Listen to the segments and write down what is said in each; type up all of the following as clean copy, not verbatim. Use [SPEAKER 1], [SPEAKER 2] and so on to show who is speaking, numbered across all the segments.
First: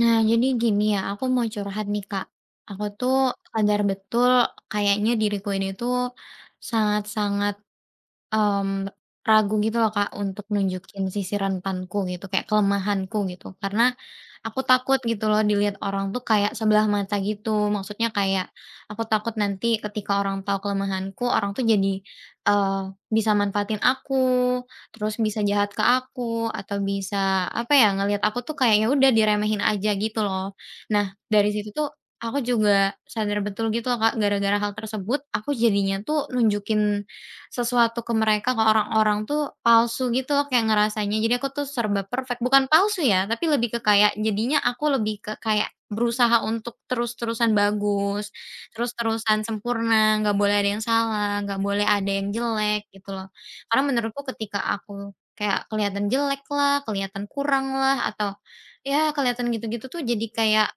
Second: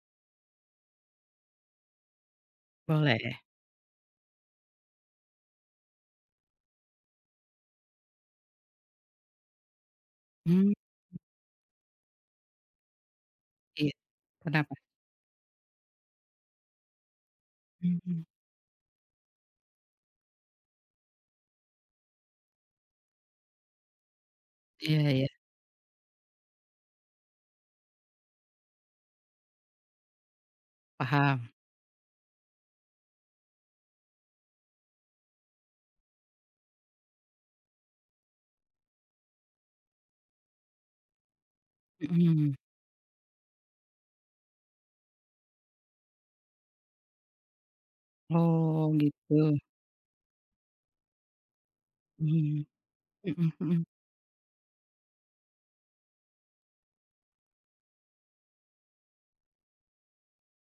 [SPEAKER 1] Nah, jadi gini ya, aku mau curhat nih, Kak. Aku tuh
[SPEAKER 2] Boleh.
[SPEAKER 1] sadar betul kayaknya diriku ini tuh sangat-sangat Mmm, ragu gitu loh Kak untuk
[SPEAKER 2] Mmm,
[SPEAKER 1] nunjukin sisi rentanku gitu, kayak kelemahanku gitu.
[SPEAKER 2] iya.
[SPEAKER 1] Karena aku
[SPEAKER 2] Kenapa?
[SPEAKER 1] takut gitu loh dilihat orang tuh kayak sebelah mata gitu. Maksudnya
[SPEAKER 2] Mhm.
[SPEAKER 1] kayak aku takut nanti ketika orang tahu kelemahanku, orang tuh jadi, eee, bisa manfaatin aku,
[SPEAKER 2] Iya,
[SPEAKER 1] terus
[SPEAKER 2] iya,
[SPEAKER 1] bisa jahat ke aku, atau bisa apa ya, ngelihat aku tuh kayak ya udah diremehin aja gitu loh. Nah,
[SPEAKER 2] paham.
[SPEAKER 1] dari situ tuh aku juga sadar betul gitu loh Kak, gara-gara hal tersebut aku jadinya tuh nunjukin sesuatu ke mereka, ke orang-orang tuh palsu gitu loh kayak ngerasanya. Jadi aku tuh serba perfect,
[SPEAKER 2] Mhm.
[SPEAKER 1] bukan palsu ya, tapi lebih ke kayak jadinya aku lebih ke kayak berusaha untuk terus-terusan bagus,
[SPEAKER 2] Oh, gitu.
[SPEAKER 1] terus-terusan sempurna, nggak boleh ada yang salah, nggak boleh ada yang
[SPEAKER 2] Mhm.
[SPEAKER 1] jelek gitu loh.
[SPEAKER 2] Mhm
[SPEAKER 1] Karena
[SPEAKER 2] mhm.
[SPEAKER 1] menurutku ketika aku kayak kelihatan jelek lah, kelihatan kurang lah, atau ya kelihatan gitu-gitu tuh jadi kayak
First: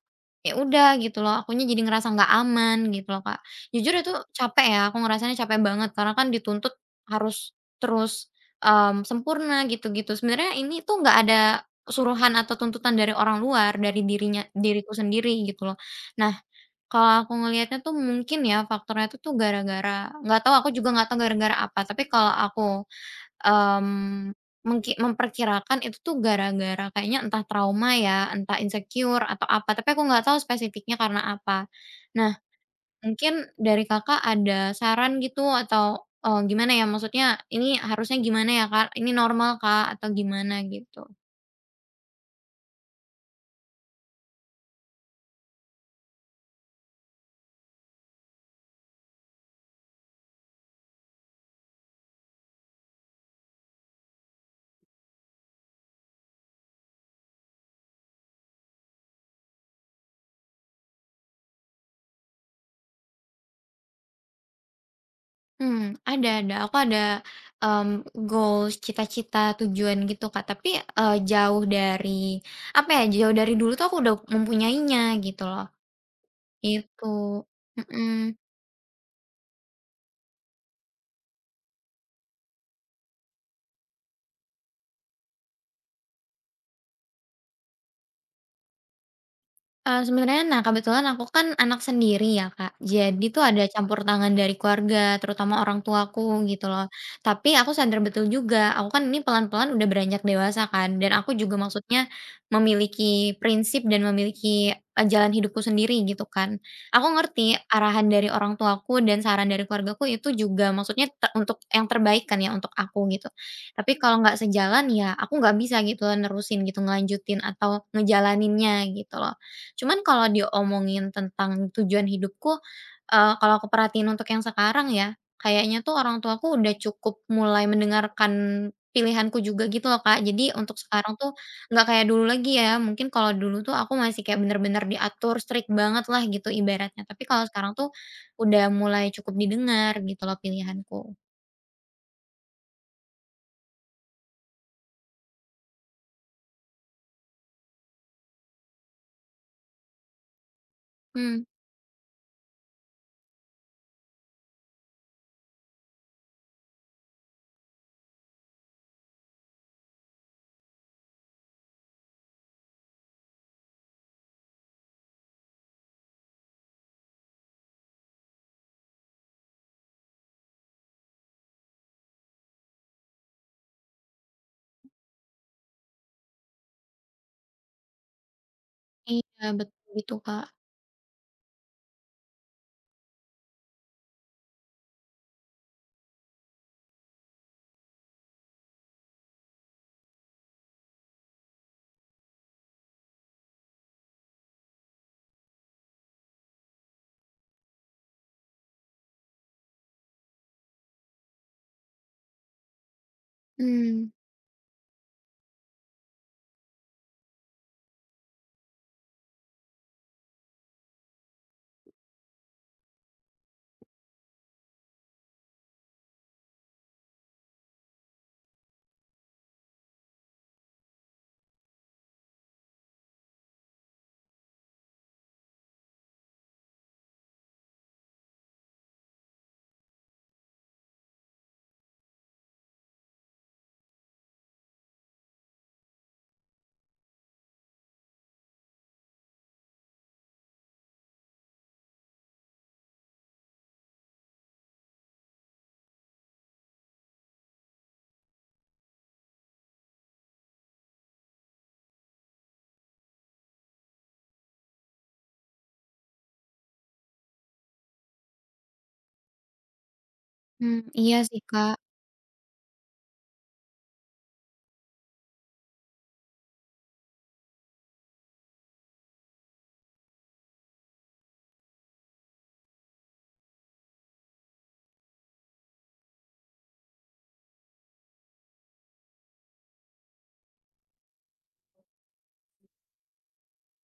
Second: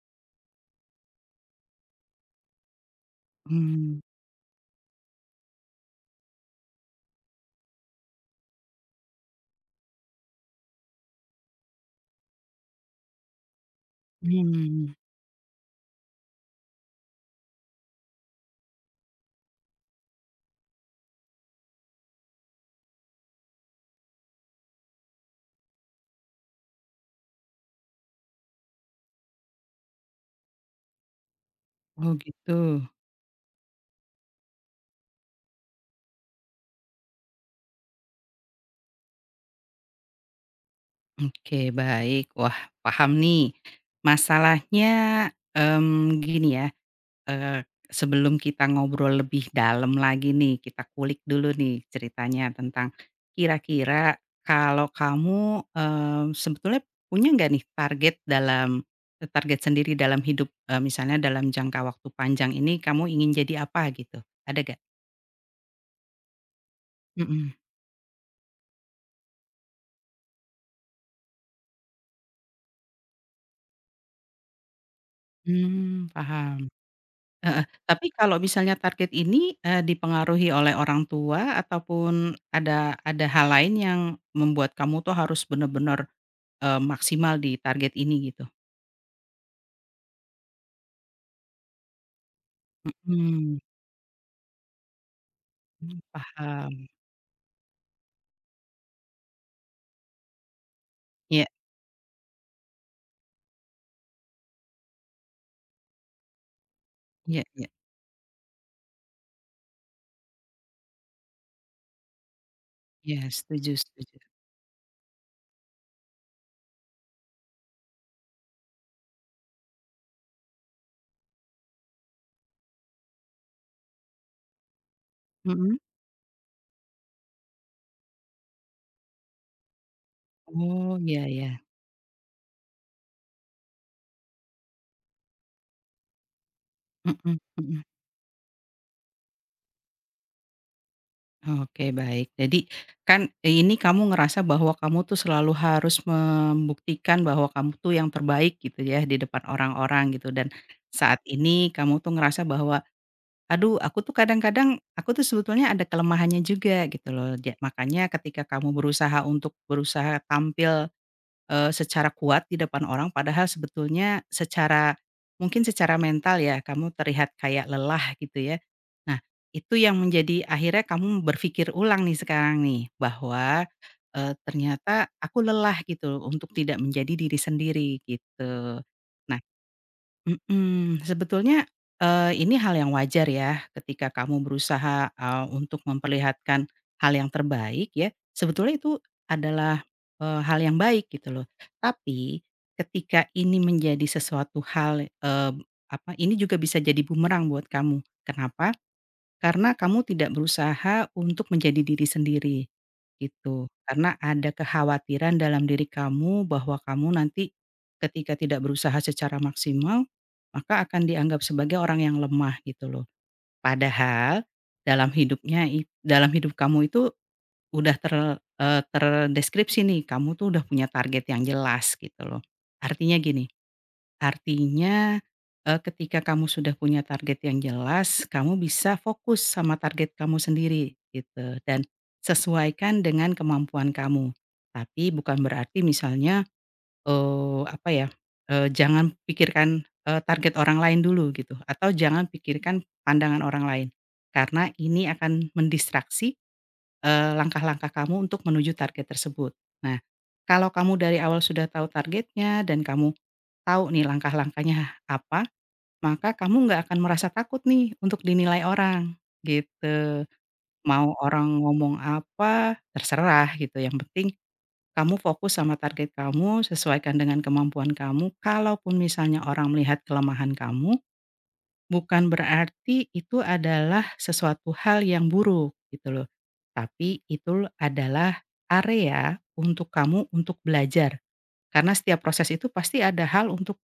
[SPEAKER 1] ya udah gitu loh akunya jadi ngerasa nggak aman gitu loh Kak. Jujur
[SPEAKER 2] Mmm.
[SPEAKER 1] itu capek ya, aku ngerasanya capek banget karena kan dituntut harus terus, sempurna gitu-gitu. Sebenarnya ini tuh nggak ada suruhan atau tuntutan dari orang luar, dari
[SPEAKER 2] Mmm.
[SPEAKER 1] diriku sendiri gitu loh. Nah, kalau aku ngelihatnya tuh mungkin ya faktornya itu tuh gara-gara nggak tahu aku juga nggak tahu gara-gara apa, tapi kalau aku, mmm, memperkirakan itu tuh gara-gara kayaknya entah trauma ya, entah insecure atau apa, tapi aku nggak tahu spesifiknya karena apa.
[SPEAKER 2] Oh,
[SPEAKER 1] Nah,
[SPEAKER 2] gitu.
[SPEAKER 1] mungkin dari Kakak ada saran gitu atau, gimana ya maksudnya, "Ini harusnya gimana ya, Kak? Ini normal Kak, atau gimana gitu?"
[SPEAKER 2] Oke, baik. Wah, paham nih. Masalahnya, mmm, gini ya. Sebelum kita ngobrol lebih dalam lagi nih, kita kulik dulu nih ceritanya tentang kira-kira kalau kamu, sebetulnya punya nggak nih target dalam target sendiri dalam hidup? Misalnya dalam jangka waktu panjang ini kamu ingin jadi apa gitu, ada nggak?
[SPEAKER 1] Ada ada. Aku ada,
[SPEAKER 2] Mhm,
[SPEAKER 1] goals, cita-cita, tujuan gitu, Kak. Tapi, jauh dari apa ya, jauh dari dulu tuh aku udah mempunyainya gitu loh.
[SPEAKER 2] paham,
[SPEAKER 1] Itu.
[SPEAKER 2] heeh. Tapi
[SPEAKER 1] Mhm.
[SPEAKER 2] kalau misalnya target ini, dipengaruhi oleh orang tua ataupun ada hal lain yang membuat kamu tuh harus benar-benar maksimal di target ini gitu.
[SPEAKER 1] Sebenarnya nah kebetulan aku kan anak sendiri ya Kak, jadi tuh
[SPEAKER 2] Mhm,
[SPEAKER 1] ada campur tangan dari keluarga, terutama orang tuaku gitu
[SPEAKER 2] paham.
[SPEAKER 1] loh. Tapi aku sadar betul juga, aku kan ini pelan-pelan udah beranjak dewasa kan, dan aku
[SPEAKER 2] Iya,
[SPEAKER 1] juga maksudnya memiliki prinsip dan memiliki, jalan hidupku sendiri gitu kan. Aku
[SPEAKER 2] iya,
[SPEAKER 1] ngerti
[SPEAKER 2] iya,
[SPEAKER 1] arahan dari orang tuaku dan saran dari keluargaku itu juga maksudnya untuk yang terbaik kan ya untuk aku
[SPEAKER 2] iya,
[SPEAKER 1] gitu.
[SPEAKER 2] setuju,
[SPEAKER 1] Tapi kalau
[SPEAKER 2] setuju.
[SPEAKER 1] nggak sejalan ya aku nggak bisa gitu nerusin gitu, ngelanjutin atau ngejalaninnya gitu loh. Cuman kalau diomongin tentang tujuan hidupku, kalau aku perhatiin untuk yang sekarang ya,
[SPEAKER 2] Mhm.
[SPEAKER 1] kayaknya tuh orang tuaku udah cukup mulai mendengarkan pilihanku juga gitu loh, Kak. Jadi untuk
[SPEAKER 2] Oh,
[SPEAKER 1] sekarang
[SPEAKER 2] iya,
[SPEAKER 1] tuh
[SPEAKER 2] iya.
[SPEAKER 1] nggak kayak dulu lagi ya, mungkin kalau dulu tuh aku masih kayak bener-bener diatur strict banget lah gitu ibaratnya. Tapi
[SPEAKER 2] Mhm
[SPEAKER 1] kalau sekarang
[SPEAKER 2] mhm.
[SPEAKER 1] tuh udah mulai cukup didengar gitu loh pilihanku.
[SPEAKER 2] Oke, baik. Jadi kan, ini kamu ngerasa bahwa kamu tuh selalu harus membuktikan bahwa kamu tuh yang terbaik gitu ya di depan orang-orang gitu, dan saat
[SPEAKER 1] Hmm,
[SPEAKER 2] ini kamu tuh ngerasa bahwa, "Aduh, aku tuh kadang-kadang aku tuh sebetulnya ada kelemahannya juga," gitu loh. Makanya ketika kamu berusaha untuk berusaha tampil secara kuat di depan orang padahal sebetulnya secara mungkin secara mental ya kamu terlihat kayak lelah gitu ya. Nah, itu yang menjadi akhirnya kamu berpikir ulang nih sekarang nih bahwa, ternyata aku lelah gitu untuk tidak menjadi diri sendiri gitu. Nah,
[SPEAKER 1] iya betul gitu, Kak.
[SPEAKER 2] mhm, sebetulnya, ini hal yang wajar ya ketika kamu berusaha, untuk memperlihatkan hal yang terbaik ya, sebetulnya itu adalah, hal yang baik gitu loh. Tapi ketika ini menjadi sesuatu hal, apa, ini juga bisa jadi bumerang buat kamu. Kenapa? Karena kamu tidak berusaha untuk menjadi diri sendiri, gitu.
[SPEAKER 1] Mmm,
[SPEAKER 2] Karena ada kekhawatiran dalam diri kamu bahwa kamu nanti ketika tidak berusaha secara maksimal, maka akan dianggap sebagai orang yang lemah gitu loh. Padahal dalam hidup kamu itu udah ter terdeskripsi nih, kamu tuh udah punya target yang jelas gitu loh. Artinya gini Artinya, ketika kamu sudah punya target yang jelas, kamu bisa fokus sama target kamu sendiri gitu dan sesuaikan dengan kemampuan kamu. Tapi bukan berarti misalnya, apa ya, jangan pikirkan, target orang lain dulu gitu atau jangan pikirkan pandangan orang lain, karena ini akan mendistraksi, langkah-langkah kamu untuk menuju target tersebut. Nah, kalau kamu dari awal sudah tahu targetnya dan kamu tahu nih langkah-langkahnya apa, maka kamu nggak akan merasa takut nih untuk dinilai orang, gitu.
[SPEAKER 1] mhm, iya
[SPEAKER 2] Mau
[SPEAKER 1] sih,
[SPEAKER 2] orang
[SPEAKER 1] Kak.
[SPEAKER 2] ngomong apa, terserah gitu, yang penting kamu fokus sama target kamu, sesuaikan dengan kemampuan kamu, kalaupun misalnya orang melihat kelemahan kamu, bukan berarti itu adalah sesuatu hal yang buruk, gitu loh. Tapi itu adalah area untuk kamu untuk belajar. Karena setiap proses itu pasti ada hal untuk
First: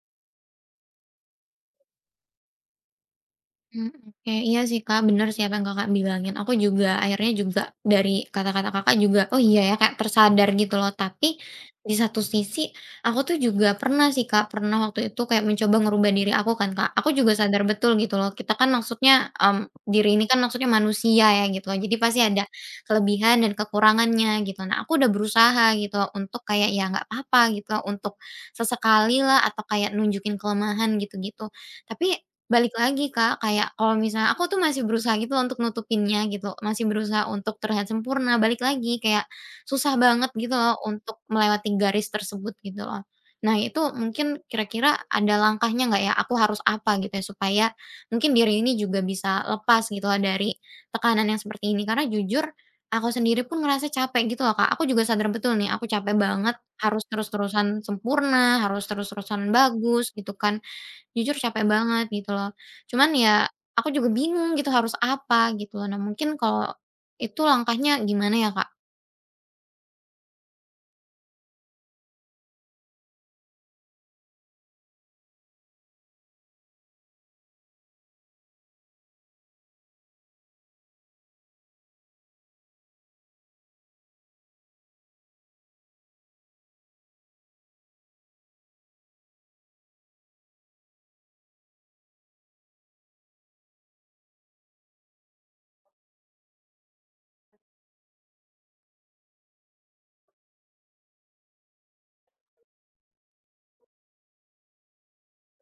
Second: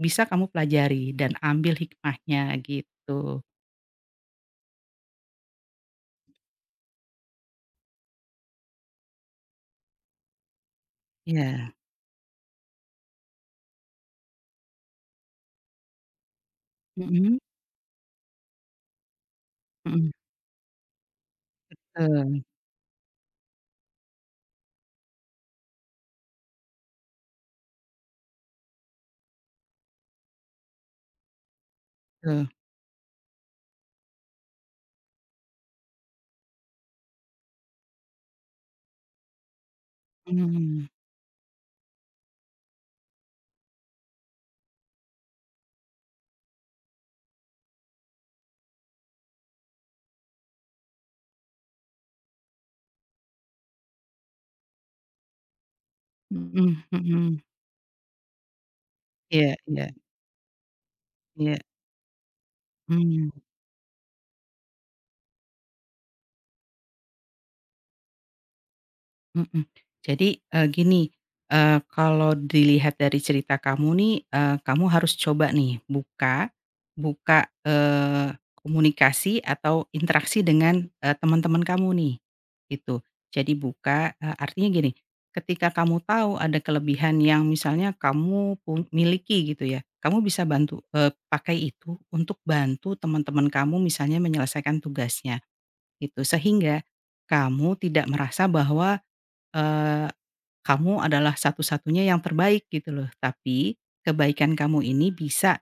[SPEAKER 2] bisa kamu pelajari dan ambil hikmahnya gitu.
[SPEAKER 1] Mmm, oke. Iya sih, Kak, bener sih apa yang Kakak bilangin. Aku juga akhirnya juga dari kata-kata Kakak juga, oh iya ya kayak tersadar gitu loh. Tapi
[SPEAKER 2] Iya.
[SPEAKER 1] di satu sisi aku tuh juga pernah sih, Kak, pernah waktu itu kayak mencoba ngerubah diri aku kan, Kak. Aku juga
[SPEAKER 2] Mhm
[SPEAKER 1] sadar betul gitu loh, kita kan maksudnya, diri
[SPEAKER 2] mhm.
[SPEAKER 1] ini kan maksudnya manusia ya gitu loh. Jadi pasti ada
[SPEAKER 2] Betul,
[SPEAKER 1] kelebihan dan kekurangannya gitu. Nah, aku udah berusaha gitu loh untuk kayak ya nggak apa-apa gitu, loh, untuk sesekali lah atau kayak nunjukin kelemahan gitu-gitu. Tapi,
[SPEAKER 2] betul.
[SPEAKER 1] balik lagi, Kak, kayak kalau misalnya aku tuh masih berusaha gitu untuk nutupinnya gitu, masih berusaha untuk terlihat sempurna, balik lagi kayak susah banget gitu loh
[SPEAKER 2] Mmm.
[SPEAKER 1] untuk melewati garis tersebut gitu loh. Nah, itu mungkin kira-kira ada langkahnya nggak ya, aku harus apa gitu ya, supaya mungkin diri ini juga bisa lepas gitu loh dari tekanan yang seperti ini. Karena jujur aku sendiri pun ngerasa capek gitu loh, Kak, aku juga sadar betul nih aku capek banget
[SPEAKER 2] Mhm
[SPEAKER 1] harus
[SPEAKER 2] mhm.
[SPEAKER 1] terus-terusan sempurna, harus terus-terusan
[SPEAKER 2] Iya, iya,
[SPEAKER 1] bagus gitu kan. Jujur
[SPEAKER 2] iya.
[SPEAKER 1] capek banget gitu loh. Cuman
[SPEAKER 2] Mmm.
[SPEAKER 1] ya aku juga bingung gitu harus apa gitu loh. Nah, mungkin kalau itu langkahnya gimana ya, Kak?
[SPEAKER 2] Mhm. Jadi, gini, kalau dilihat dari cerita kamu nih, kamu harus coba nih buka buka, komunikasi atau interaksi dengan, teman-teman kamu nih, gitu. Jadi buka, artinya gini, ketika kamu tahu ada kelebihan yang misalnya kamu pun miliki gitu ya, kamu bisa bantu, pakai itu untuk bantu teman-teman kamu misalnya menyelesaikan tugasnya, gitu. Sehingga kamu tidak merasa bahwa eee, kamu adalah satu-satunya yang terbaik gitu loh. Tapi kebaikan kamu ini bisa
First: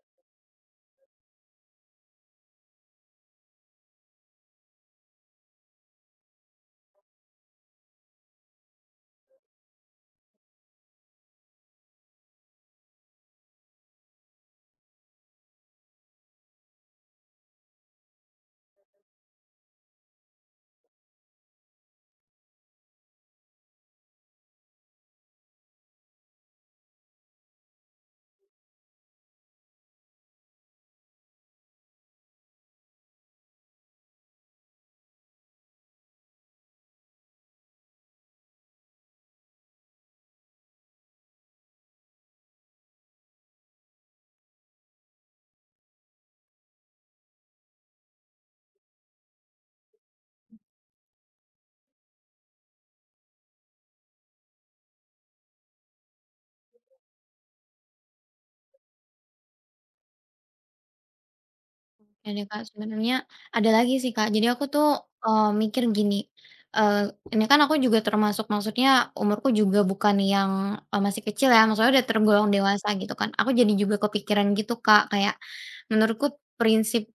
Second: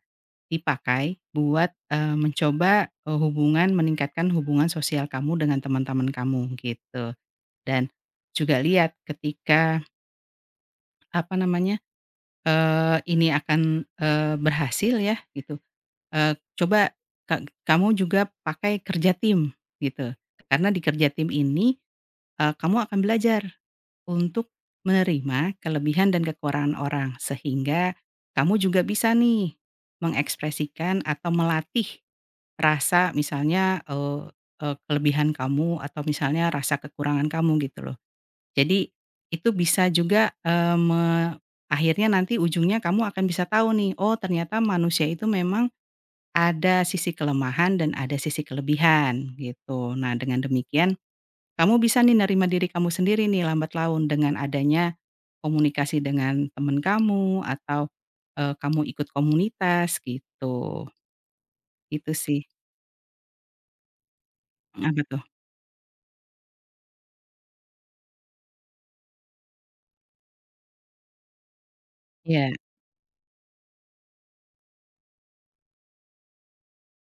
[SPEAKER 2] dipakai buat, mencoba, meningkatkan hubungan sosial kamu dengan teman-teman kamu gitu. Dan juga lihat ketika, apa namanya, ini akan, berhasil ya gitu, coba kamu juga pakai kerja tim gitu. Karena di kerja tim ini, kamu akan belajar untuk menerima kelebihan dan kekurangan orang, sehingga kamu juga bisa nih mengekspresikan atau melatih rasa misalnya, eee eee, kelebihan kamu atau misalnya rasa kekurangan kamu gitu loh. Jadi itu bisa juga, eee, me akhirnya nanti ujungnya kamu akan bisa tahu nih, oh ternyata manusia itu memang ada sisi kelemahan dan ada sisi kelebihan gitu. Nah dengan demikian kamu bisa nih nerima diri kamu sendiri nih lambat laun dengan adanya komunikasi dengan temen kamu atau, kamu ikut komunitas gitu. Itu
[SPEAKER 1] Oke deh,
[SPEAKER 2] sih.
[SPEAKER 1] Kak, sebenarnya ada lagi sih, Kak. Jadi aku
[SPEAKER 2] Mhm,
[SPEAKER 1] tuh,
[SPEAKER 2] apa tuh?
[SPEAKER 1] mikir gini, eee, ini kan aku juga termasuk maksudnya umurku juga bukan yang, masih kecil ya, maksudnya udah tergolong
[SPEAKER 2] Iya,
[SPEAKER 1] dewasa gitu kan. Aku jadi juga kepikiran gitu Kak, kayak menurutku prinsip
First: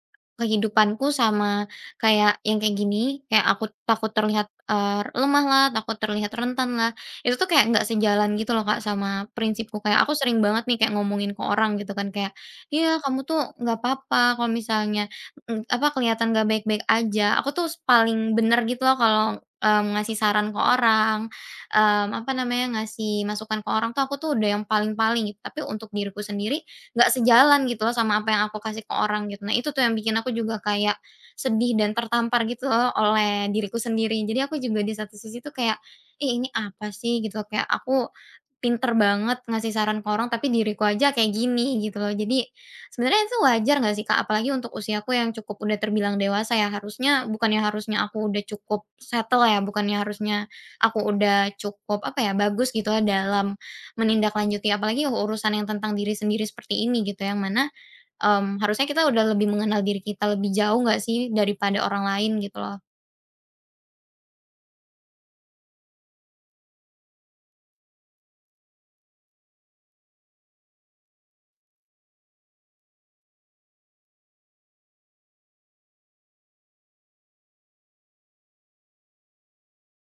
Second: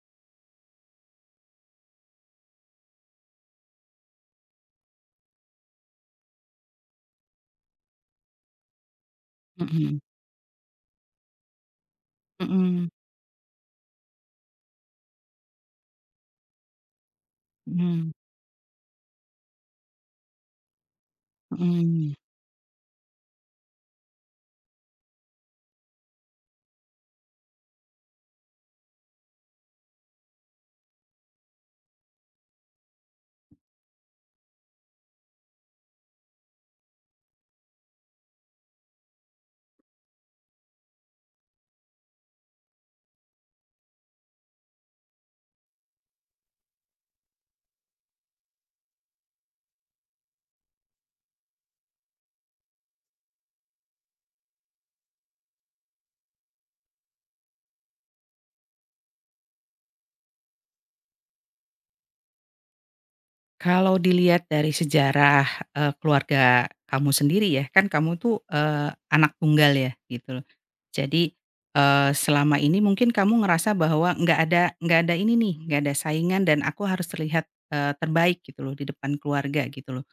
[SPEAKER 1] kehidupanku sama kayak yang kayak gini, kayak aku takut terlihat, lemah lah, takut terlihat rentan lah, itu tuh kayak nggak sejalan gitu loh Kak sama prinsipku.
[SPEAKER 2] mhm,
[SPEAKER 1] Kayak aku sering banget nih kayak ngomongin ke orang gitu kan, kayak
[SPEAKER 2] mhm,
[SPEAKER 1] "Iya, kamu tuh nggak apa-apa kalau misalnya, apa, kelihatan nggak baik-baik aja." Aku tuh
[SPEAKER 2] mhm,
[SPEAKER 1] paling bener gitu loh kalau, ngasih saran ke orang,
[SPEAKER 2] mhm.
[SPEAKER 1] apa namanya, ngasih masukan ke orang tuh aku tuh udah yang paling-paling gitu. Tapi untuk diriku sendiri nggak sejalan gitu loh sama apa yang aku kasih ke orang gitu. Nah, itu tuh yang bikin aku juga kayak sedih dan tertampar gitu loh oleh diriku sendiri. Jadi aku juga di satu sisi tuh kayak, "Ih, ini apa sih?" Gitu loh, kayak aku pinter banget ngasih saran ke orang tapi diriku aja kayak gini gitu loh. Jadi, sebenarnya itu wajar nggak sih, Kak? Apalagi untuk usiaku yang cukup udah terbilang dewasa ya, harusnya bukannya harusnya aku udah cukup settle ya, bukannya harusnya aku udah cukup, apa ya, bagus gitu ya dalam menindaklanjuti apalagi urusan yang tentang diri sendiri seperti ini gitu, ya, yang mana, harusnya kita udah lebih mengenal diri kita lebih jauh nggak sih daripada orang lain gitu loh.
[SPEAKER 2] Kalau dilihat dari sejarah, keluarga kamu sendiri ya, kan kamu tuh, anak tunggal ya, gitu loh. Jadi, selama ini mungkin kamu ngerasa bahwa nggak ada ini nih, nggak ada saingan dan aku harus terlihat, terbaik gitu loh di depan keluarga gitu loh.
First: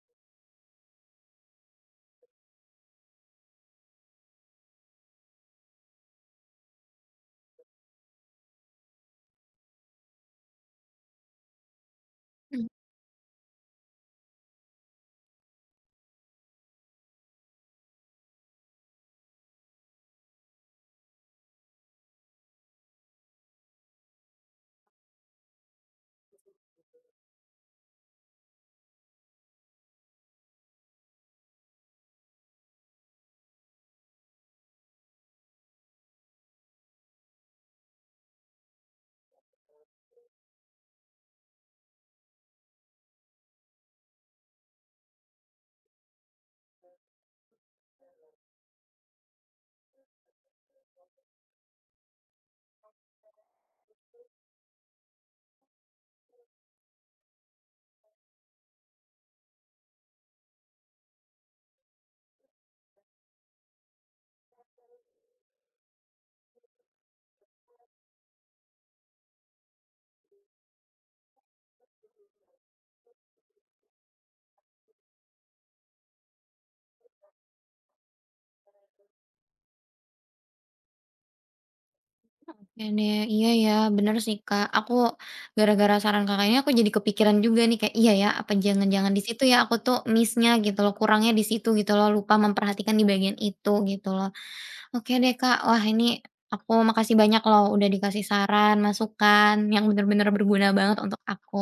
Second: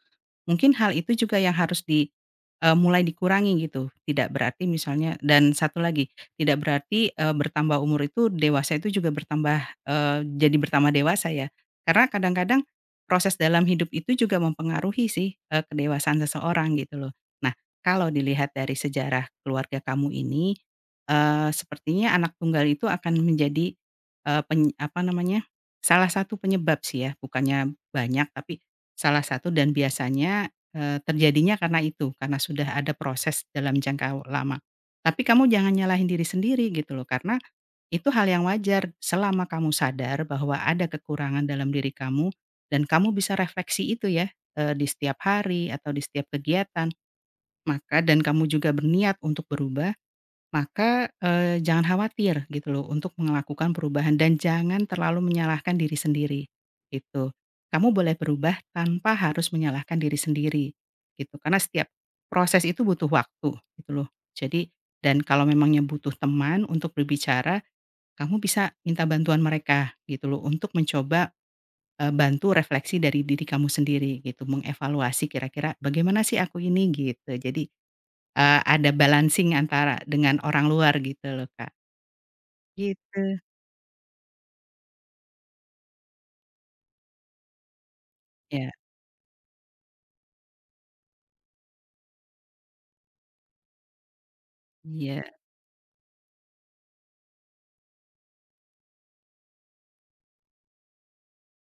[SPEAKER 2] Mungkin hal itu juga yang harus mulai dikurangi gitu. Tidak berarti misalnya dan satu lagi, tidak berarti, bertambah umur itu dewasa itu juga bertambah, jadi bertambah dewasa ya. Karena kadang-kadang proses dalam hidup itu juga mempengaruhi sih, kedewasaan seseorang gitu loh. Nah, kalau dilihat dari sejarah keluarga kamu ini, sepertinya anak tunggal itu akan menjadi, eee, pen apa namanya, salah satu penyebab sih ya, bukannya banyak tapi salah satu, dan biasanya, terjadinya karena itu, karena sudah ada proses dalam jangka lama. Tapi kamu jangan nyalahin diri sendiri gitu loh, karena itu hal yang wajar selama kamu sadar bahwa ada kekurangan dalam diri kamu dan kamu bisa refleksi itu ya, di setiap hari atau di setiap kegiatan, dan kamu juga berniat untuk berubah maka, jangan khawatir gitu loh untuk melakukan perubahan dan jangan terlalu menyalahkan diri sendiri, gitu. Kamu boleh berubah tanpa harus menyalahkan diri sendiri, gitu. Karena setiap proses itu butuh waktu gitu loh. Jadi dan kalau memangnya butuh teman untuk berbicara, kamu bisa minta bantuan mereka gitu loh untuk mencoba, bantu refleksi dari diri kamu sendiri gitu, mengevaluasi kira-kira, "Bagaimana sih aku ini?" Gitu. Jadi ada balancing antara dengan orang luar gitu loh, Kak.
[SPEAKER 1] Bene
[SPEAKER 2] Gitu.
[SPEAKER 1] iya ya, bener sih, Kak. Aku gara-gara saran Kakak ini aku jadi kepikiran juga nih kayak, iya ya, apa
[SPEAKER 2] Ya,
[SPEAKER 1] jangan-jangan di situ ya aku tuh miss-nya gitu loh, kurangnya di situ gitu loh, lupa memperhatikan di bagian itu gitu loh. Oke
[SPEAKER 2] iya,
[SPEAKER 1] deh, Kak. Wah, ini aku makasih banyak loh udah dikasih saran, masukan yang bener-bener berguna banget untuk aku.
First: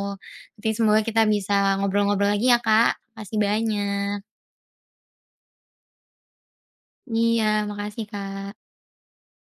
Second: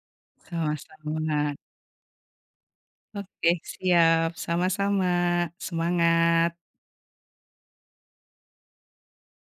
[SPEAKER 1] Nanti semoga kita bisa
[SPEAKER 2] sama-sama.
[SPEAKER 1] ngobrol-ngobrol lagi ya, Kak. Makasih
[SPEAKER 2] Oke,
[SPEAKER 1] banyak.
[SPEAKER 2] siap, sama-sama, semangat.
[SPEAKER 1] Iya, makasih, Kak.